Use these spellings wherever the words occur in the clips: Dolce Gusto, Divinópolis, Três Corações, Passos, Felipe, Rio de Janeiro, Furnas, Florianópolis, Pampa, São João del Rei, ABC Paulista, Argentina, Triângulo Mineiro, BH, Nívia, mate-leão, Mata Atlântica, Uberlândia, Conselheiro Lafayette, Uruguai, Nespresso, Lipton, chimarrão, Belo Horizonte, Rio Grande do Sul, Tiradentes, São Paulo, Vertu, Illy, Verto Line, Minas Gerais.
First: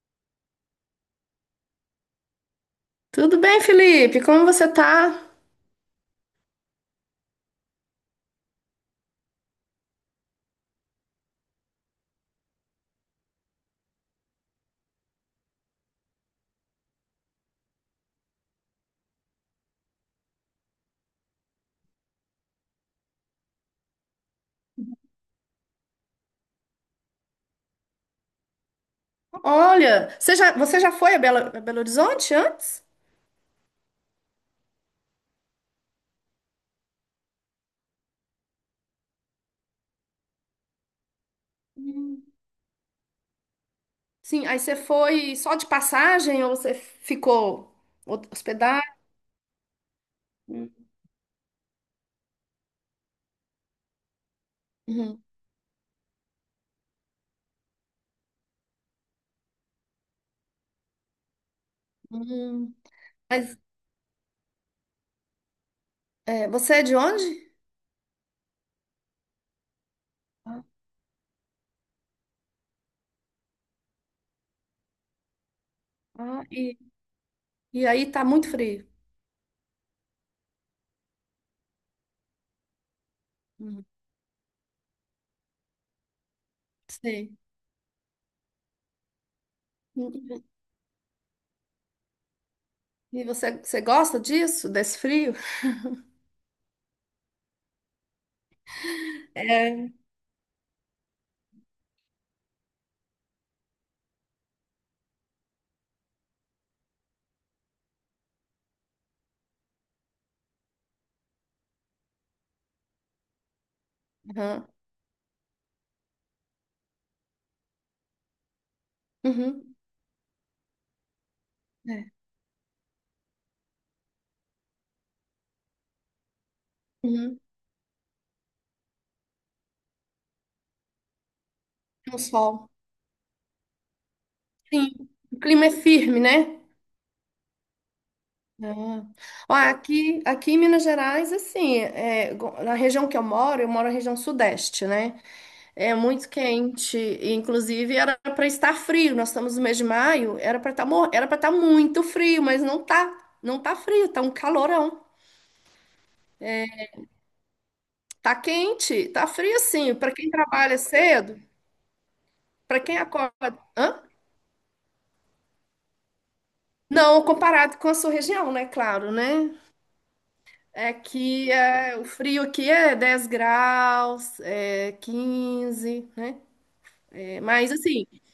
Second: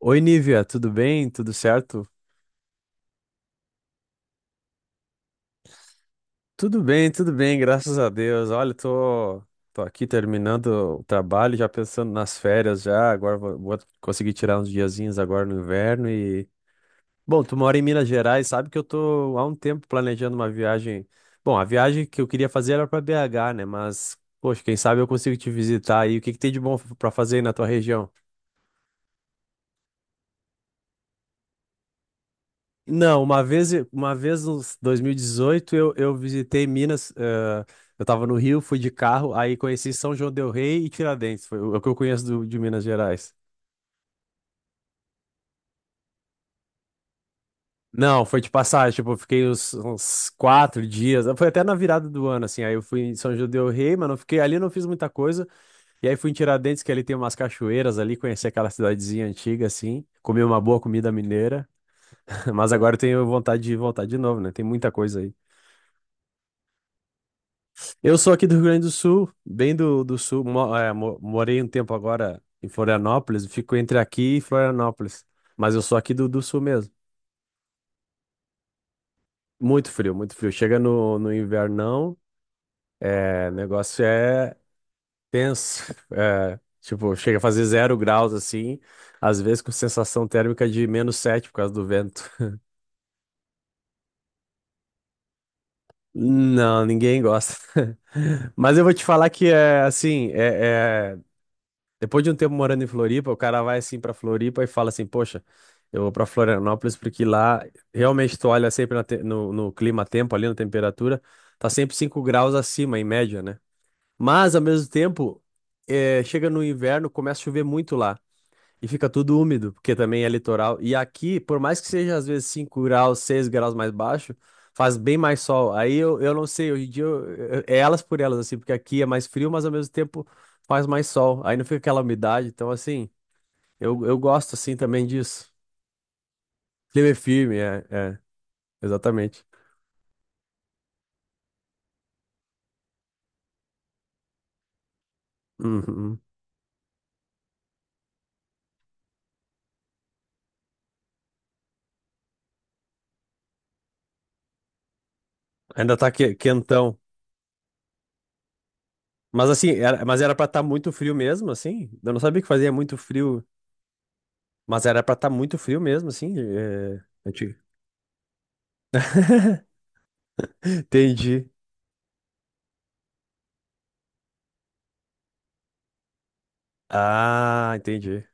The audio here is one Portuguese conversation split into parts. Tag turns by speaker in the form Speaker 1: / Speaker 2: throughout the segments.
Speaker 1: Oi, Nívia, tudo bem? Tudo certo?
Speaker 2: Tudo bem, Felipe? Como você tá?
Speaker 1: Tudo bem, graças a Deus. Olha, tô aqui terminando o trabalho, já pensando nas férias já. Agora vou conseguir tirar uns diazinhos agora no inverno e Bom, tu mora em Minas Gerais, sabe que eu tô há um tempo planejando uma viagem... Bom, a viagem que eu queria fazer era para BH, né? Mas, poxa, quem sabe eu consigo te visitar aí. O que que tem de bom para fazer aí na tua região?
Speaker 2: Olha, você já foi a Belo Horizonte antes?
Speaker 1: Não, uma vez em 2018, eu visitei Minas, eu tava no Rio, fui de carro, aí conheci São João del Rei e Tiradentes, foi o é o que eu conheço de Minas Gerais.
Speaker 2: Sim, aí você foi só de passagem ou você ficou
Speaker 1: Não, foi de
Speaker 2: hospedado?
Speaker 1: passagem, tipo, eu fiquei uns quatro dias, foi até na virada do ano, assim, aí eu fui em São João del Rei, mas não fiquei ali, não fiz muita
Speaker 2: Uhum.
Speaker 1: coisa, e aí fui em Tiradentes, que ali tem umas cachoeiras ali, conheci aquela cidadezinha antiga, assim, comi uma boa comida mineira, mas
Speaker 2: Hum.
Speaker 1: agora eu tenho
Speaker 2: Mas
Speaker 1: vontade de voltar de novo, né, tem muita coisa aí.
Speaker 2: é, você é de onde?
Speaker 1: Eu sou aqui do Rio Grande do Sul, bem do sul.
Speaker 2: Ah,
Speaker 1: Morei um tempo agora em Florianópolis, fico entre aqui e Florianópolis. Mas eu sou aqui do
Speaker 2: ah,
Speaker 1: sul mesmo.
Speaker 2: e aí tá muito frio.
Speaker 1: Muito frio, muito frio. Chega no invernão, é, o
Speaker 2: Uhum.
Speaker 1: negócio é tenso. É, tipo,
Speaker 2: Sei.
Speaker 1: chega a fazer zero graus assim, às vezes com sensação
Speaker 2: Uhum.
Speaker 1: térmica de menos sete por causa do vento.
Speaker 2: E você gosta disso, desse frio?
Speaker 1: Não, ninguém gosta. Mas eu vou te falar que é assim, é. Depois de um tempo morando em Floripa, o cara vai assim pra Floripa e fala assim: Poxa, eu vou pra Florianópolis porque lá realmente tu olha sempre na no clima-tempo, ali na temperatura, tá sempre 5 graus acima, em média, né? Mas, ao
Speaker 2: Uhum.
Speaker 1: mesmo tempo, chega no inverno, começa a chover muito lá. E fica tudo úmido,
Speaker 2: Uhum.
Speaker 1: porque também é litoral. E aqui, por mais que
Speaker 2: É.
Speaker 1: seja às vezes 5 graus, 6 graus mais baixo, faz bem mais sol. Aí eu não sei, hoje em dia
Speaker 2: Uhum.
Speaker 1: é elas por elas, assim, porque aqui é mais frio, mas ao mesmo tempo faz mais sol. Aí não fica aquela
Speaker 2: Um
Speaker 1: umidade.
Speaker 2: sol.
Speaker 1: Então, assim, eu gosto assim
Speaker 2: Sim.
Speaker 1: também
Speaker 2: O
Speaker 1: disso.
Speaker 2: clima é firme, né?
Speaker 1: Clima é firme,
Speaker 2: É.
Speaker 1: exatamente.
Speaker 2: Ó, aqui em Minas Gerais, assim, é, na região que eu moro na região sudeste, né? É
Speaker 1: Uhum.
Speaker 2: muito quente, e, inclusive era para estar frio. Nós estamos no mês de maio, era para estar muito frio, mas não tá, não tá frio, tá um calorão.
Speaker 1: Ainda tá quentão.
Speaker 2: Tá quente, tá
Speaker 1: Mas
Speaker 2: frio
Speaker 1: assim,
Speaker 2: sim,
Speaker 1: era,
Speaker 2: para
Speaker 1: mas
Speaker 2: quem
Speaker 1: era pra estar
Speaker 2: trabalha
Speaker 1: muito frio
Speaker 2: cedo,
Speaker 1: mesmo, assim. Eu não sabia que fazia
Speaker 2: para
Speaker 1: muito
Speaker 2: quem acorda,
Speaker 1: frio,
Speaker 2: hã?
Speaker 1: mas era pra estar muito frio mesmo, assim. É,
Speaker 2: Não, comparado com a sua região, né? Claro, né? É
Speaker 1: Entendi.
Speaker 2: que é, o frio aqui é 10 graus, é 15 né? É, mas
Speaker 1: Ah,
Speaker 2: assim,
Speaker 1: entendi.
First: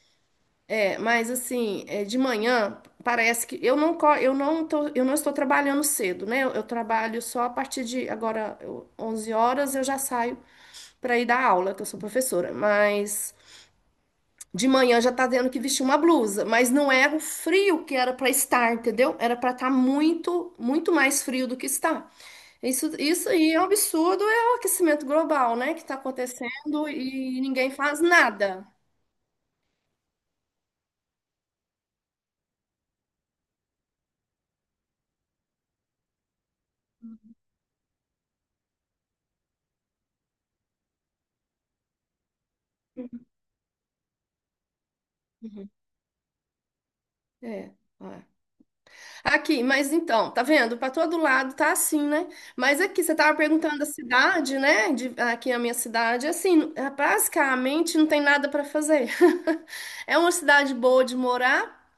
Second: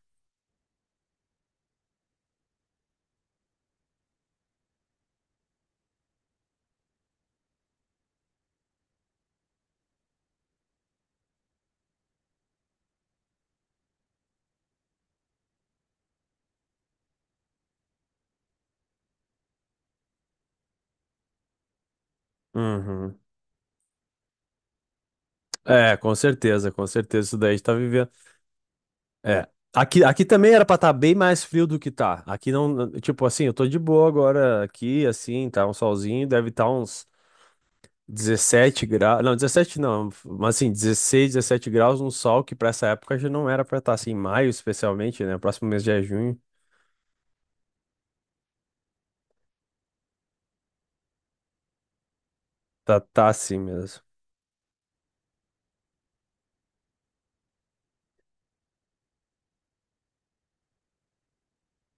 Speaker 2: é, mas assim, é, de manhã parece que eu não tô, eu não estou trabalhando cedo, né? Eu trabalho só a partir de agora eu, 11 horas eu já saio para ir dar aula, que eu sou professora, mas de manhã já tá tendo que vestir uma blusa, mas não é o frio que era para estar, entendeu? Era para estar muito, muito mais frio do que está. Isso,
Speaker 1: Uhum.
Speaker 2: isso aí é um absurdo, é o aquecimento global, né, que está
Speaker 1: É, com certeza, com
Speaker 2: acontecendo
Speaker 1: certeza. Isso
Speaker 2: e
Speaker 1: daí a gente
Speaker 2: ninguém
Speaker 1: tá
Speaker 2: faz
Speaker 1: vivendo.
Speaker 2: nada.
Speaker 1: É. Aqui, aqui também era pra estar bem mais frio do que tá. Aqui não. Tipo assim, eu tô de boa agora aqui, assim, tá um solzinho, deve estar uns 17 graus. Não, 17 não, mas assim, 16, 17 graus, um sol que pra essa época já não era pra estar assim, em maio especialmente, né? Próximo
Speaker 2: Uhum.
Speaker 1: mês já é junho.
Speaker 2: É. É. Aqui, mas então, tá vendo? Pra todo lado tá assim, né? Mas
Speaker 1: Tá,
Speaker 2: aqui, você
Speaker 1: tá
Speaker 2: tava
Speaker 1: assim
Speaker 2: perguntando da
Speaker 1: mesmo.
Speaker 2: cidade, né? Aqui a minha cidade, assim, é, basicamente não tem nada pra fazer. É uma cidade boa de morar,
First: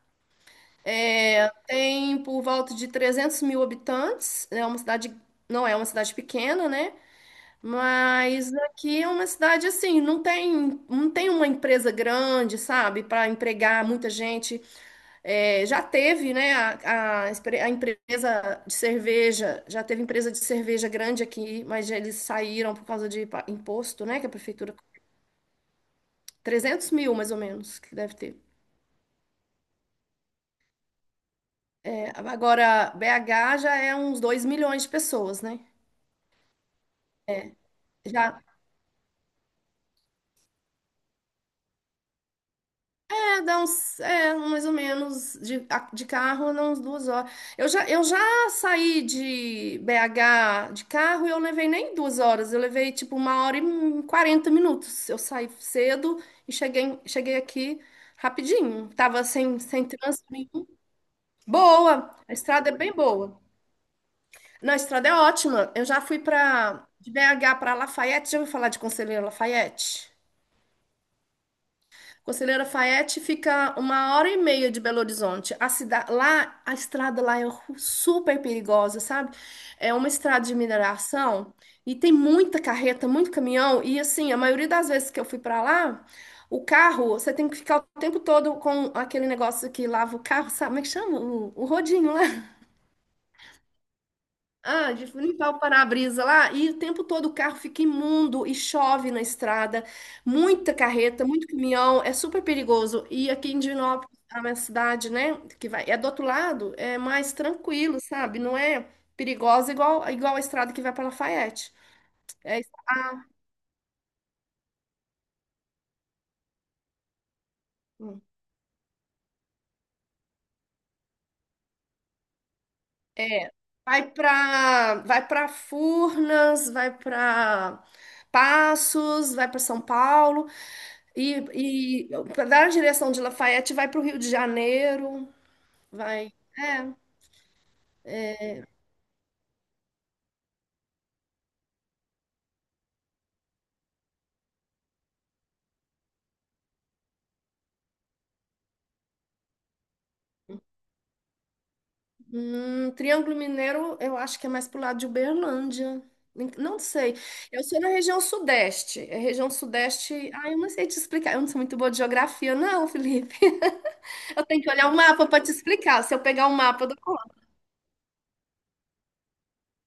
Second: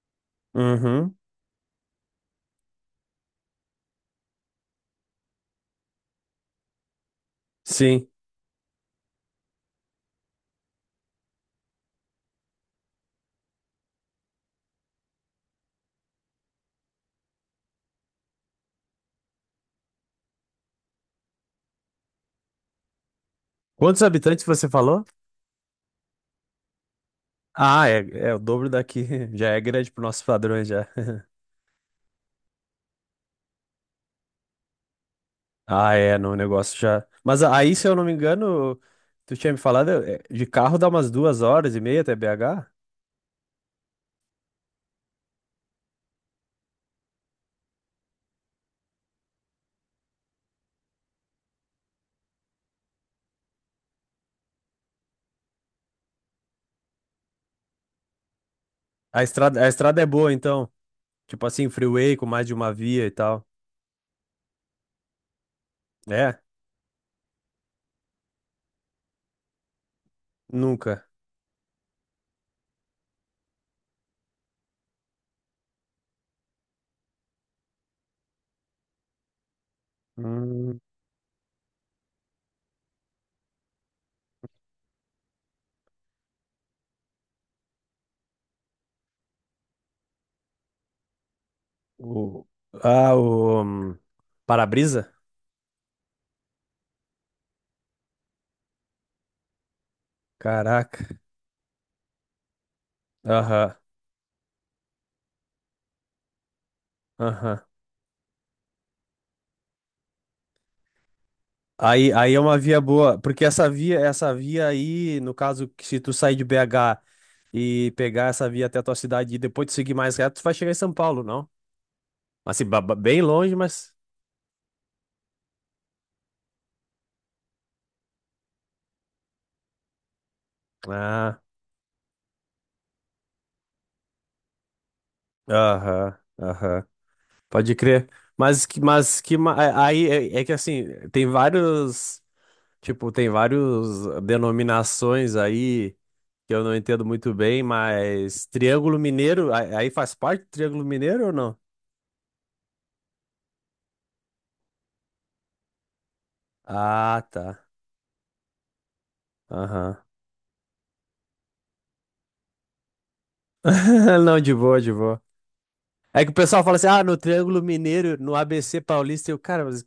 Speaker 1: Uhum.
Speaker 2: é, tem por volta de 300 mil habitantes, é uma cidade, não é uma cidade pequena, né?
Speaker 1: Sim.
Speaker 2: Mas aqui é uma cidade assim, não tem uma empresa grande, sabe, para empregar muita gente. É, já teve, né, a a empresa de cerveja, já teve empresa de cerveja grande aqui, mas eles saíram por causa de
Speaker 1: Quantos
Speaker 2: imposto, né, que a
Speaker 1: habitantes você
Speaker 2: prefeitura,
Speaker 1: falou?
Speaker 2: 300 mil mais ou menos,
Speaker 1: Ah,
Speaker 2: que
Speaker 1: é,
Speaker 2: deve
Speaker 1: é o
Speaker 2: ter.
Speaker 1: dobro daqui. Já é grande para nossos padrões já.
Speaker 2: É, agora, BH já é uns 2 milhões de pessoas, né?
Speaker 1: Ah, é, não, o negócio já. Mas aí, se eu não me
Speaker 2: Já,
Speaker 1: engano, tu tinha me falado, é, de carro dá umas duas horas e meia até BH?
Speaker 2: é, dá uns, é, mais ou menos, de, de carro, dá uns 2 horas. Eu já saí de BH de carro e eu levei nem 2 horas, eu levei tipo 1 hora e 40 minutos. Eu saí cedo e cheguei aqui rapidinho. Tava sem,
Speaker 1: A
Speaker 2: sem
Speaker 1: estrada é
Speaker 2: trânsito
Speaker 1: boa,
Speaker 2: nenhum.
Speaker 1: então. Tipo assim, freeway
Speaker 2: Boa,
Speaker 1: com
Speaker 2: a
Speaker 1: mais de
Speaker 2: estrada é
Speaker 1: uma
Speaker 2: bem
Speaker 1: via e
Speaker 2: boa.
Speaker 1: tal.
Speaker 2: Não, a estrada é ótima. Eu já fui
Speaker 1: É?
Speaker 2: pra, de BH para Lafayette, já ouviu falar de Conselheiro Lafayette?
Speaker 1: Nunca.
Speaker 2: Conselheiro Lafayette fica 1 hora e meia de Belo Horizonte. A cidade lá, a estrada lá é super perigosa, sabe? É uma estrada de
Speaker 1: Hum,
Speaker 2: mineração e tem muita carreta, muito caminhão e assim, a maioria das vezes que eu fui pra lá, o carro, você tem que ficar o tempo todo com aquele negócio que lava o carro, sabe? Como é que chama? O rodinho, lá.
Speaker 1: o... Ah, o.
Speaker 2: Ah, de
Speaker 1: Para-brisa?
Speaker 2: limpar o para-brisa lá, e o tempo todo o carro fica imundo e chove na estrada, muita
Speaker 1: Caraca.
Speaker 2: carreta, muito caminhão, é super perigoso. E aqui em
Speaker 1: Aham,
Speaker 2: Divinópolis, a minha cidade, né, que vai, é do outro lado, é mais
Speaker 1: aham.
Speaker 2: tranquilo, sabe? Não é perigosa igual, igual a estrada que vai para Lafayette.
Speaker 1: Aí, aí é uma
Speaker 2: É, isso.
Speaker 1: via boa, porque essa via aí, no caso, que se tu sair de BH. E pegar essa via até a tua cidade e depois tu seguir mais reto, tu vai chegar em São Paulo, não? Assim, bem
Speaker 2: É,
Speaker 1: longe, mas.
Speaker 2: vai para Furnas, vai para Passos, vai para São Paulo,
Speaker 1: Ah,
Speaker 2: e da direção de Lafayette vai para o Rio de Janeiro.
Speaker 1: aham,
Speaker 2: Vai.
Speaker 1: aham.
Speaker 2: É.
Speaker 1: Pode crer. Mas, Aí é que assim, tem vários. Tipo, tem vários denominações aí que eu não entendo muito bem, mas Triângulo Mineiro, aí faz parte do Triângulo Mineiro ou não?
Speaker 2: Triângulo Mineiro, eu acho que é mais pro lado de Uberlândia. Não sei.
Speaker 1: Ah,
Speaker 2: Eu
Speaker 1: tá.
Speaker 2: sou na região sudeste. É região
Speaker 1: Aham.
Speaker 2: sudeste. Ah, eu não sei te explicar. Eu não sou muito boa de geografia, não, Felipe.
Speaker 1: Não,
Speaker 2: Eu
Speaker 1: de
Speaker 2: tenho que
Speaker 1: boa,
Speaker 2: olhar
Speaker 1: de
Speaker 2: o
Speaker 1: boa.
Speaker 2: mapa para te explicar. Se eu
Speaker 1: É que o
Speaker 2: pegar o
Speaker 1: pessoal fala assim,
Speaker 2: mapa do.
Speaker 1: ah, no Triângulo Mineiro, no ABC Paulista, eu, cara, mas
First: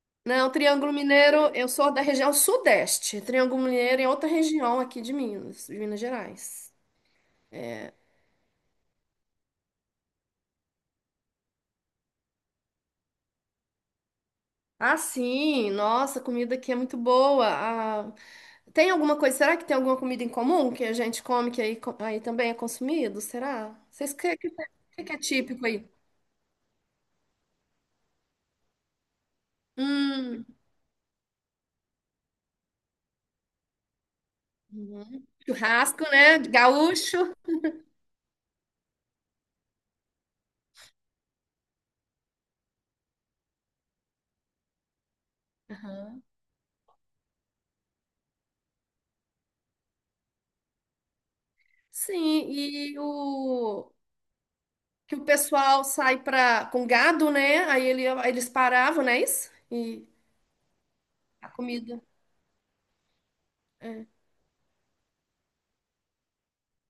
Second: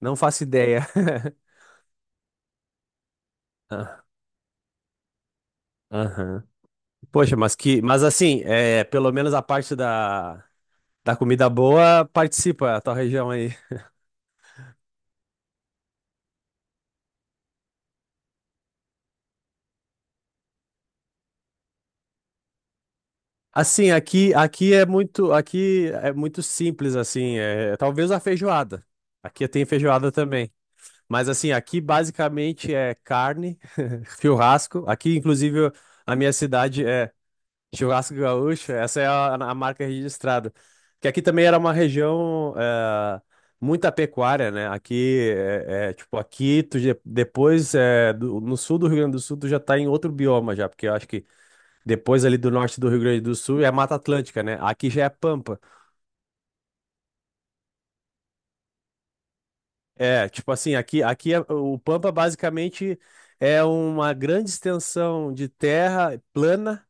Speaker 1: não faço
Speaker 2: Não,
Speaker 1: ideia.
Speaker 2: Triângulo Mineiro, eu sou da região sudeste. Triângulo Mineiro
Speaker 1: Ah,
Speaker 2: é outra região aqui de Minas
Speaker 1: aham.
Speaker 2: Gerais.
Speaker 1: Poxa, mas que, mas assim, é, pelo menos a parte da comida boa participa a tua região aí.
Speaker 2: Ah, sim, nossa, a comida aqui é muito boa. Ah, tem alguma coisa, será que tem alguma comida em comum que a gente come que aí, aí também é consumido? Será?
Speaker 1: Assim,
Speaker 2: Vocês
Speaker 1: aqui,
Speaker 2: que, que, que que é típico aí?
Speaker 1: aqui é muito simples assim, é, talvez a feijoada. Aqui tem feijoada
Speaker 2: Hum,
Speaker 1: também. Mas assim, aqui basicamente é carne, churrasco. Aqui,
Speaker 2: uhum.
Speaker 1: inclusive,
Speaker 2: Churrasco,
Speaker 1: a minha
Speaker 2: né?
Speaker 1: cidade é
Speaker 2: Gaúcho.
Speaker 1: Churrasco Gaúcho, essa é a marca registrada. Que aqui também era uma região muita pecuária, né? Aqui, tipo,
Speaker 2: Aham.
Speaker 1: aqui, tu, depois, no sul do Rio Grande do Sul, tu já tá em outro bioma já, porque eu acho que depois ali do
Speaker 2: Sim,
Speaker 1: norte do Rio
Speaker 2: e
Speaker 1: Grande do Sul é
Speaker 2: o
Speaker 1: Mata Atlântica, né? Aqui já é
Speaker 2: que o
Speaker 1: Pampa.
Speaker 2: pessoal sai pra, com gado, né? Aí ele, eles paravam, não é isso? E
Speaker 1: É, tipo assim, aqui,
Speaker 2: a
Speaker 1: o
Speaker 2: comida.
Speaker 1: Pampa basicamente é
Speaker 2: É.
Speaker 1: uma grande extensão de terra plana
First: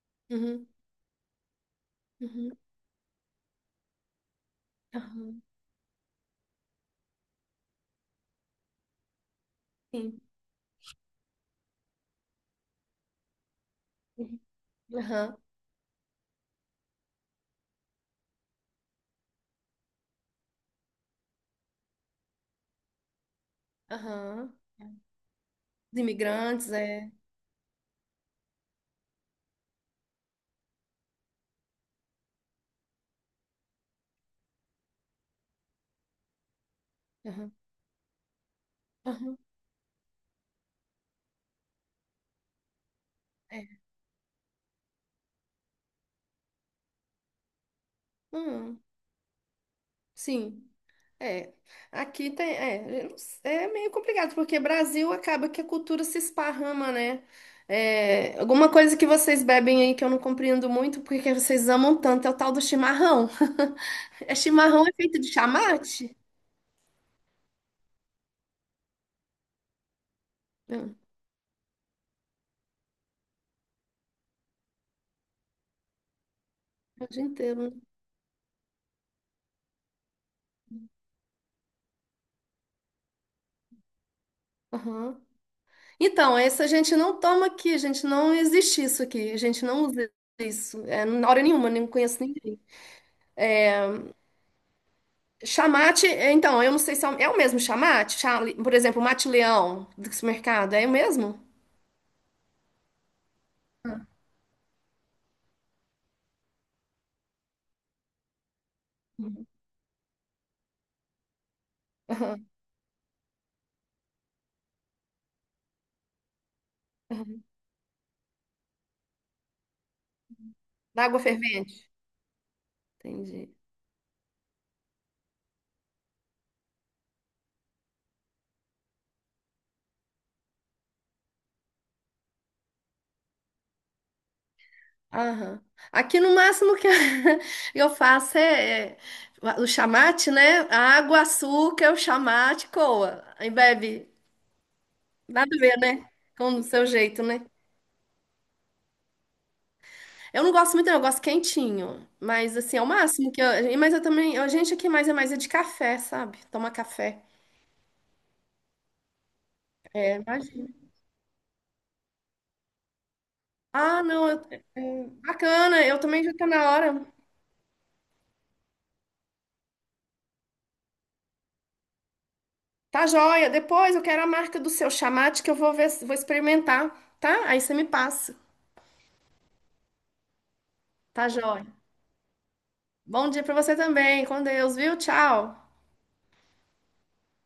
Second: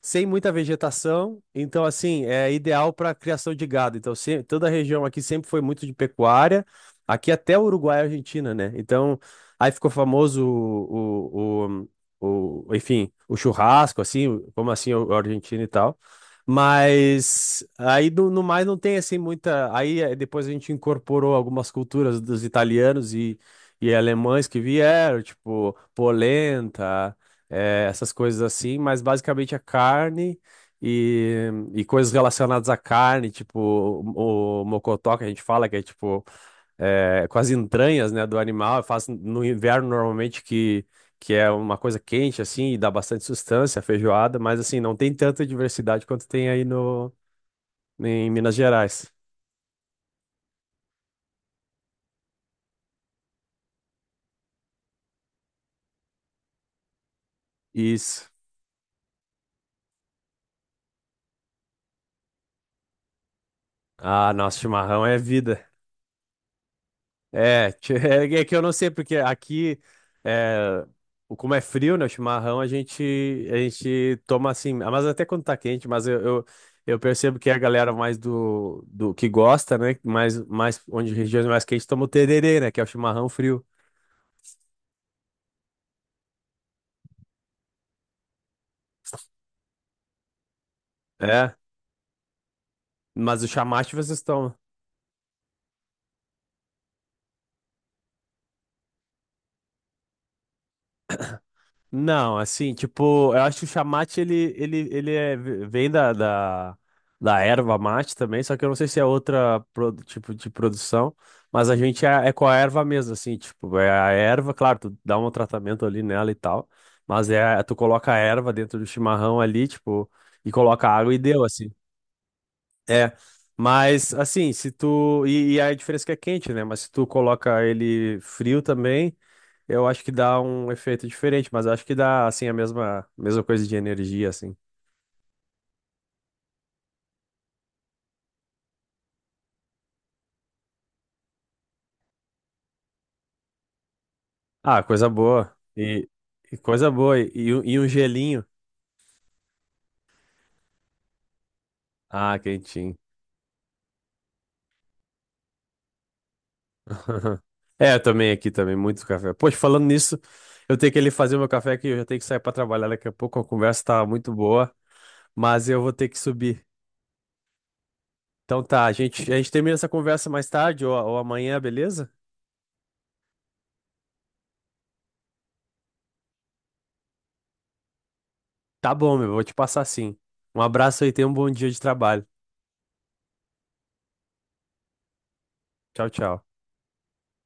Speaker 1: sem muita
Speaker 2: Uhum,
Speaker 1: vegetação, então assim, é
Speaker 2: uhum,
Speaker 1: ideal para criação de gado. Então, toda a região aqui
Speaker 2: aham,
Speaker 1: sempre foi muito de pecuária, aqui até o Uruguai e Argentina, né? Então, aí ficou
Speaker 2: sim.
Speaker 1: famoso enfim, o churrasco, assim,
Speaker 2: Uhum,
Speaker 1: o
Speaker 2: aham,
Speaker 1: argentino e tal. Mas aí no mais não tem assim muita. Aí depois a gente incorporou algumas culturas dos italianos e alemães
Speaker 2: aham.
Speaker 1: que vieram, tipo
Speaker 2: Os imigrantes, é.
Speaker 1: polenta essas coisas assim, mas basicamente a carne e, e coisas relacionadas à carne, tipo o mocotó que a gente fala, que é tipo com as
Speaker 2: Aham,
Speaker 1: entranhas, né, do animal. Eu faço
Speaker 2: aham,
Speaker 1: no inverno normalmente que é uma coisa quente assim e dá bastante
Speaker 2: é.
Speaker 1: sustância, a feijoada, mas assim, não tem tanta diversidade quanto tem aí no, em Minas
Speaker 2: Hum,
Speaker 1: Gerais.
Speaker 2: sim, é. Aqui tem, é, eu não s- é meio complicado, porque Brasil acaba que a cultura se esparrama, né?
Speaker 1: Isso.
Speaker 2: É, alguma coisa que vocês bebem aí que eu não compreendo muito, porque que vocês amam tanto, é o tal do chimarrão.
Speaker 1: Ah,
Speaker 2: É
Speaker 1: nosso
Speaker 2: chimarrão é
Speaker 1: chimarrão é
Speaker 2: feito de
Speaker 1: vida.
Speaker 2: chamate?
Speaker 1: É, é que eu não sei, porque aqui, é,
Speaker 2: Hum,
Speaker 1: como é frio, né, o chimarrão, a gente toma assim, ah, mas até quando tá quente, mas eu
Speaker 2: é o dia
Speaker 1: percebo que a
Speaker 2: inteiro, né?
Speaker 1: galera mais do que gosta, né, onde regiões mais quentes toma o tererê, né, que é o chimarrão frio.
Speaker 2: Aham. Então, esse a gente não toma aqui, a gente não existe isso aqui, a gente não usa isso, é, na hora
Speaker 1: É,
Speaker 2: nenhuma, nem conheço ninguém.
Speaker 1: mas o chamaste vocês tomam.
Speaker 2: Chamate, é, então, eu não sei se é o, é o mesmo chamate, por exemplo, mate-leão do supermercado, é o mesmo?
Speaker 1: Não, assim, tipo, eu acho que o chamate ele é, vem da da erva mate também, só que eu não sei se é outra tipo de produção, mas a gente é com
Speaker 2: Aham.
Speaker 1: a erva mesmo, assim, tipo, é a erva, claro, tu dá um tratamento ali nela e tal, mas
Speaker 2: Aham.
Speaker 1: é, tu coloca a erva dentro do chimarrão ali, tipo, e coloca
Speaker 2: Da
Speaker 1: água e
Speaker 2: Água
Speaker 1: deu, assim.
Speaker 2: fervente.
Speaker 1: É,
Speaker 2: Entendi.
Speaker 1: mas assim, se tu. E a diferença é que é quente, né? Mas se tu coloca ele frio também, eu acho que dá um efeito diferente, mas eu acho que dá, assim, a mesma coisa de energia, assim.
Speaker 2: Aham. Aqui no máximo que eu faço é, é o chamate, né? Água, açúcar, o chamate, coa. Aí bebe.
Speaker 1: Ah, coisa
Speaker 2: Nada
Speaker 1: boa.
Speaker 2: a ver, né? Com
Speaker 1: E
Speaker 2: o seu
Speaker 1: coisa boa.
Speaker 2: jeito, né?
Speaker 1: E um gelinho.
Speaker 2: Eu não gosto muito, não, eu gosto quentinho.
Speaker 1: Ah,
Speaker 2: Mas assim, é o
Speaker 1: quentinho.
Speaker 2: máximo que eu. Mas eu também. A gente aqui mais é de café, sabe? Toma café.
Speaker 1: É, eu também aqui também, muito café. Poxa, falando
Speaker 2: É,
Speaker 1: nisso,
Speaker 2: imagina.
Speaker 1: eu tenho que ali fazer meu café aqui, eu já tenho que sair pra trabalhar daqui a pouco, a conversa
Speaker 2: Ah,
Speaker 1: tá
Speaker 2: não,
Speaker 1: muito boa,
Speaker 2: é,
Speaker 1: mas eu
Speaker 2: bacana,
Speaker 1: vou
Speaker 2: eu
Speaker 1: ter que
Speaker 2: também já tá
Speaker 1: subir.
Speaker 2: na hora.
Speaker 1: Então tá, a gente termina essa conversa mais tarde ou amanhã, beleza?
Speaker 2: Tá joia. Depois eu quero a marca do seu chamate que eu vou ver, vou experimentar, tá? Aí você me passa.
Speaker 1: Tá bom, meu, vou te passar sim. Um abraço aí, tenha
Speaker 2: Tá
Speaker 1: um bom
Speaker 2: joia.
Speaker 1: dia de trabalho.
Speaker 2: Bom dia pra você também. Com Deus, viu? Tchau.
Speaker 1: Tchau, tchau.